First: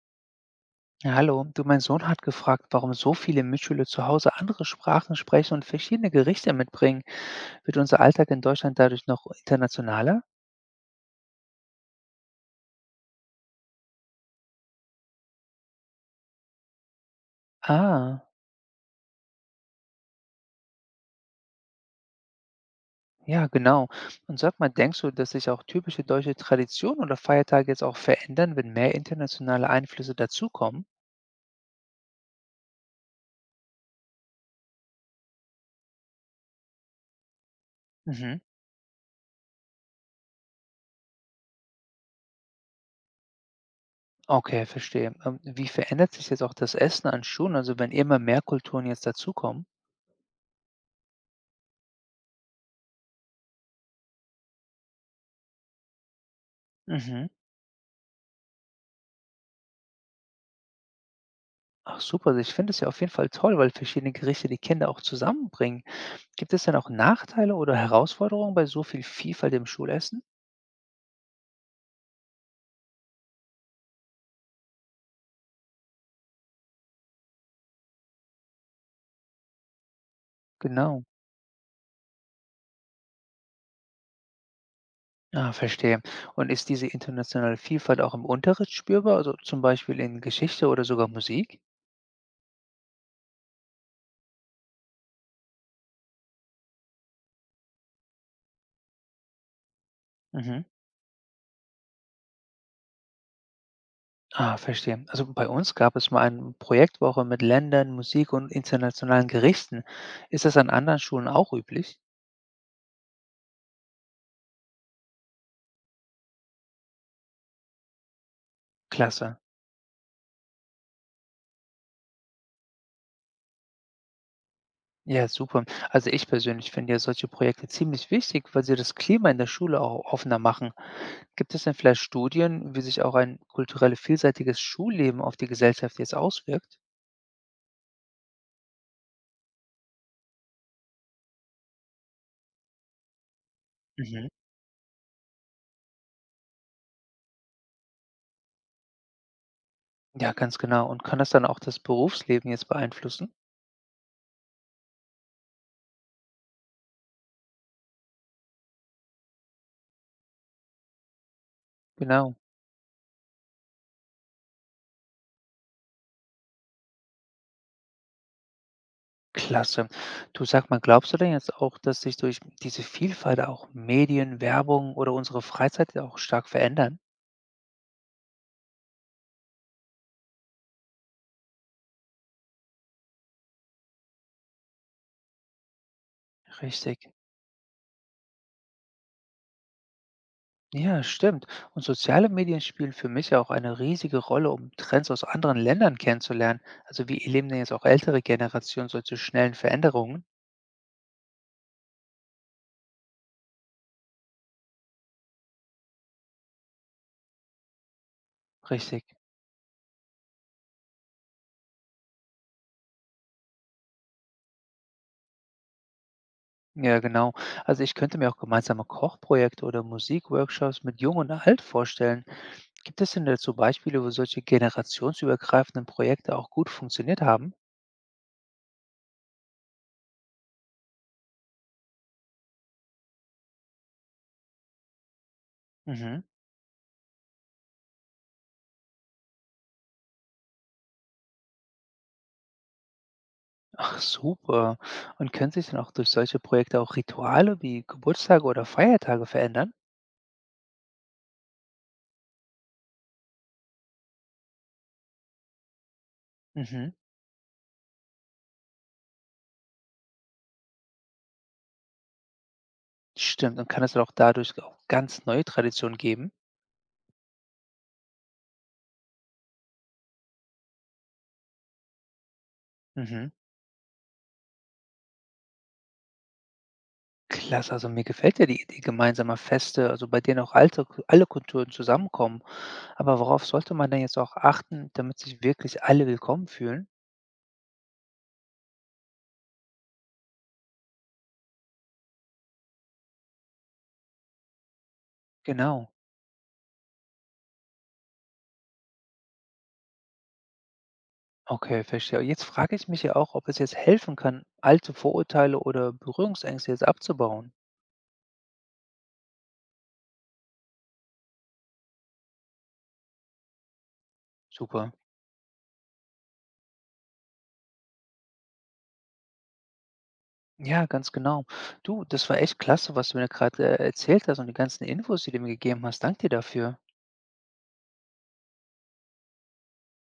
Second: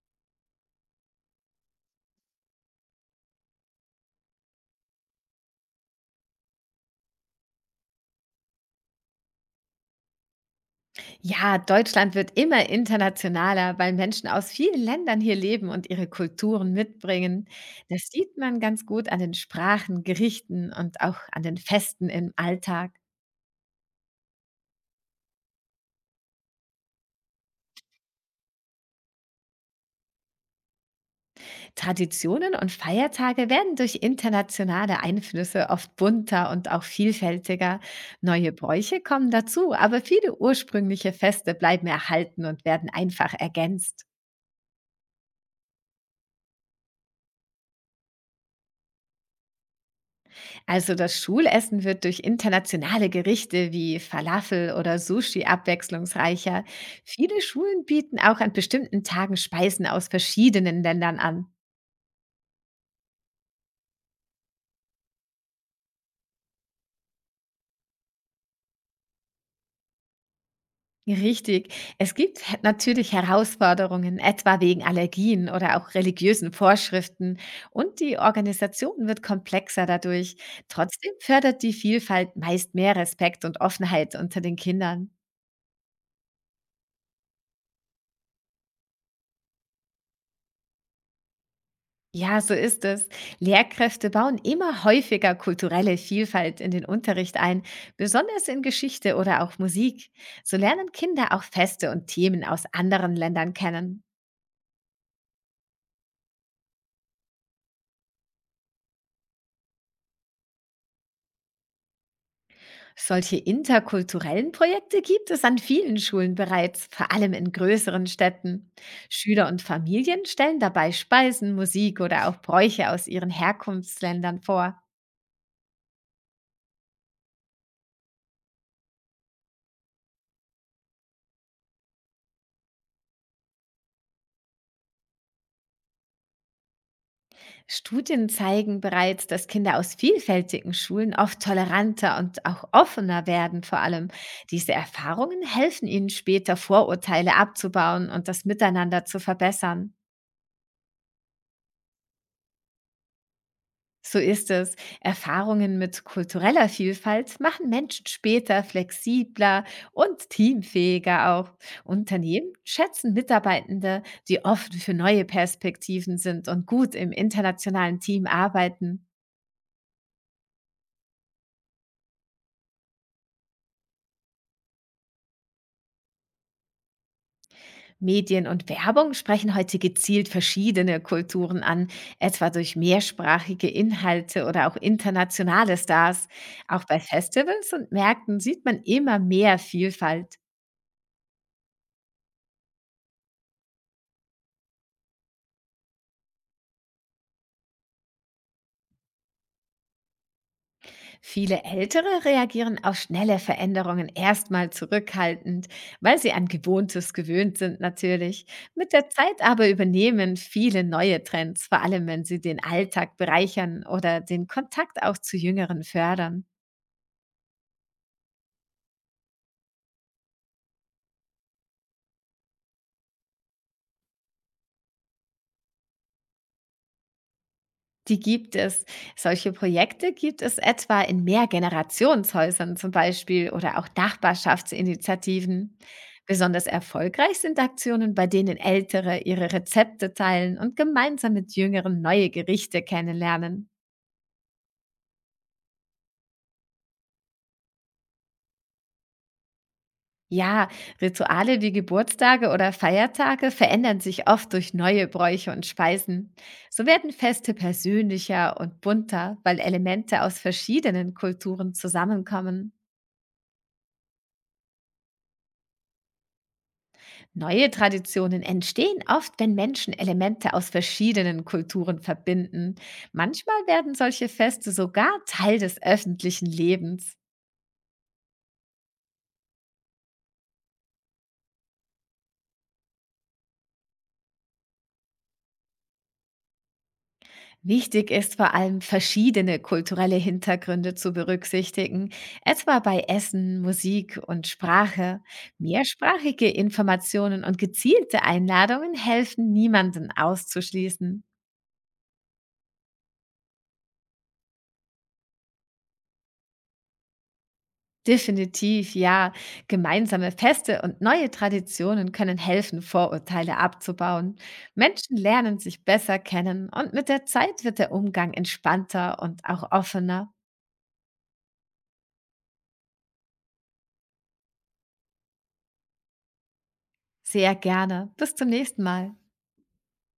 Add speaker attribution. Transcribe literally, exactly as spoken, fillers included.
Speaker 1: Ja, hallo, du, mein Sohn hat gefragt, warum so viele Mitschüler zu Hause andere Sprachen sprechen und verschiedene Gerichte mitbringen. Wird unser Alltag in Deutschland dadurch noch internationaler?
Speaker 2: Ja, Deutschland wird immer internationaler, weil Menschen aus vielen Ländern hier leben und ihre Kulturen mitbringen. Das
Speaker 1: Ah,
Speaker 2: sieht man ganz gut an den Sprachen, Gerichten und auch an den Festen im Alltag.
Speaker 1: ja, genau. Und sag mal, denkst du, dass sich auch typische deutsche Traditionen oder Feiertage jetzt auch verändern, wenn mehr internationale Einflüsse dazukommen?
Speaker 2: Traditionen und Feiertage werden durch internationale Einflüsse oft bunter und auch vielfältiger.
Speaker 1: Mhm.
Speaker 2: Neue Bräuche kommen dazu, aber viele ursprüngliche Feste bleiben erhalten und werden einfach ergänzt.
Speaker 1: Okay, verstehe. Ähm, Wie verändert sich jetzt auch das Essen an Schulen, also wenn immer mehr Kulturen jetzt dazukommen?
Speaker 2: Also das Schulessen wird durch internationale Gerichte wie Falafel oder Sushi abwechslungsreicher.
Speaker 1: Mhm.
Speaker 2: Viele Schulen bieten auch an bestimmten Tagen Speisen aus verschiedenen Ländern an.
Speaker 1: Ach super, also ich finde es ja auf jeden Fall toll, weil verschiedene Gerichte die Kinder auch zusammenbringen. Gibt es denn auch Nachteile oder Herausforderungen bei so viel Vielfalt im Schulessen?
Speaker 2: Richtig. Es gibt he- natürlich Herausforderungen, etwa wegen Allergien oder auch religiösen Vorschriften. Und die Organisation wird komplexer dadurch.
Speaker 1: Genau.
Speaker 2: Trotzdem fördert die Vielfalt meist mehr Respekt und Offenheit unter den Kindern.
Speaker 1: Ah, verstehe. Und ist diese internationale Vielfalt auch im Unterricht spürbar, also zum Beispiel in Geschichte oder sogar Musik?
Speaker 2: Ja, so ist es. Lehrkräfte bauen immer häufiger kulturelle Vielfalt in den Unterricht ein, besonders in Geschichte oder auch Musik. So
Speaker 1: Mhm.
Speaker 2: lernen Kinder auch Feste und Themen aus anderen Ländern kennen.
Speaker 1: Ah, verstehe. Also bei uns gab es mal eine Projektwoche mit Ländern, Musik und internationalen Gerichten. Ist das an anderen Schulen auch üblich?
Speaker 2: Solche interkulturellen Projekte gibt es an vielen Schulen bereits, vor allem in größeren Städten.
Speaker 1: Klasse.
Speaker 2: Schüler und Familien stellen dabei Speisen, Musik oder auch Bräuche aus ihren Herkunftsländern vor.
Speaker 1: Ja, super. Also ich persönlich finde ja solche Projekte ziemlich wichtig, weil sie das Klima in der Schule auch offener machen. Gibt es denn vielleicht Studien, wie sich auch ein kulturell vielseitiges Schulleben auf die Gesellschaft jetzt auswirkt?
Speaker 2: Studien zeigen bereits, dass Kinder aus vielfältigen Schulen oft toleranter und auch offener werden, vor allem.
Speaker 1: Mhm.
Speaker 2: Diese Erfahrungen helfen ihnen später, Vorurteile abzubauen und das Miteinander zu verbessern.
Speaker 1: Ja, ganz genau. Und kann das dann auch das Berufsleben jetzt beeinflussen?
Speaker 2: So ist es. Erfahrungen mit kultureller Vielfalt machen Menschen später flexibler und teamfähiger auch.
Speaker 1: Genau.
Speaker 2: Unternehmen schätzen Mitarbeitende, die offen für neue Perspektiven sind und gut im internationalen Team arbeiten.
Speaker 1: Klasse. Du sag mal, glaubst du denn jetzt auch, dass sich durch diese Vielfalt auch Medien, Werbung oder unsere Freizeit auch stark verändern?
Speaker 2: Medien und Werbung sprechen heute gezielt verschiedene Kulturen an, etwa durch mehrsprachige Inhalte oder auch internationale Stars. Auch bei
Speaker 1: Richtig.
Speaker 2: Festivals und Märkten sieht man immer mehr Vielfalt.
Speaker 1: Ja, stimmt. Und soziale Medien spielen für mich ja auch eine riesige Rolle, um Trends aus anderen Ländern kennenzulernen. Also wie erleben denn jetzt auch ältere Generationen solche schnellen Veränderungen?
Speaker 2: Viele Ältere reagieren auf schnelle Veränderungen erstmal zurückhaltend, weil sie an Gewohntes gewöhnt sind natürlich. Mit
Speaker 1: Richtig.
Speaker 2: der Zeit aber übernehmen viele neue Trends, vor allem wenn sie den Alltag bereichern oder den Kontakt auch zu Jüngeren fördern.
Speaker 1: Ja, genau. Also ich könnte mir auch gemeinsame Kochprojekte oder Musikworkshops mit Jung und Alt vorstellen. Gibt es denn dazu Beispiele, wo solche generationsübergreifenden Projekte auch gut funktioniert haben?
Speaker 2: Die gibt es. Solche Projekte gibt es etwa in Mehrgenerationshäusern zum Beispiel oder auch Nachbarschaftsinitiativen.
Speaker 1: Mhm.
Speaker 2: Besonders erfolgreich sind Aktionen, bei denen Ältere ihre Rezepte teilen und gemeinsam mit Jüngeren neue Gerichte kennenlernen.
Speaker 1: Ach, super. Und können sich dann auch durch solche Projekte auch Rituale wie Geburtstage oder Feiertage verändern?
Speaker 2: Ja, Rituale wie Geburtstage oder Feiertage verändern sich oft durch neue Bräuche und Speisen. So
Speaker 1: Mhm.
Speaker 2: werden Feste persönlicher und bunter, weil Elemente aus verschiedenen Kulturen zusammenkommen.
Speaker 1: Stimmt. Und kann es dann auch dadurch auch ganz neue Traditionen geben?
Speaker 2: Neue Traditionen entstehen oft, wenn Menschen Elemente aus verschiedenen Kulturen verbinden.
Speaker 1: Mhm.
Speaker 2: Manchmal werden solche Feste sogar Teil des öffentlichen Lebens.
Speaker 1: Klasse, also mir gefällt ja die Idee gemeinsamer Feste, also bei denen auch alte, alle Kulturen zusammenkommen. Aber worauf sollte man denn jetzt auch achten, damit sich wirklich alle willkommen fühlen?
Speaker 2: Wichtig ist vor allem, verschiedene kulturelle Hintergründe zu berücksichtigen, etwa bei Essen, Musik und Sprache.
Speaker 1: Genau.
Speaker 2: Mehrsprachige Informationen und gezielte Einladungen helfen, niemanden auszuschließen.
Speaker 1: Okay, verstehe. Jetzt frage ich mich ja auch, ob es jetzt helfen kann, alte Vorurteile oder Berührungsängste jetzt abzubauen.
Speaker 2: Definitiv, ja. Gemeinsame Feste und neue Traditionen können helfen, Vorurteile abzubauen.
Speaker 1: Super.
Speaker 2: Menschen lernen sich besser kennen und mit der Zeit wird der Umgang entspannter und auch offener.
Speaker 1: Ja, ganz genau. Du, das war echt klasse, was du mir gerade äh, erzählt hast und die ganzen Infos, die du mir gegeben hast. Dank dir dafür.
Speaker 2: Sehr gerne. Bis zum nächsten Mal.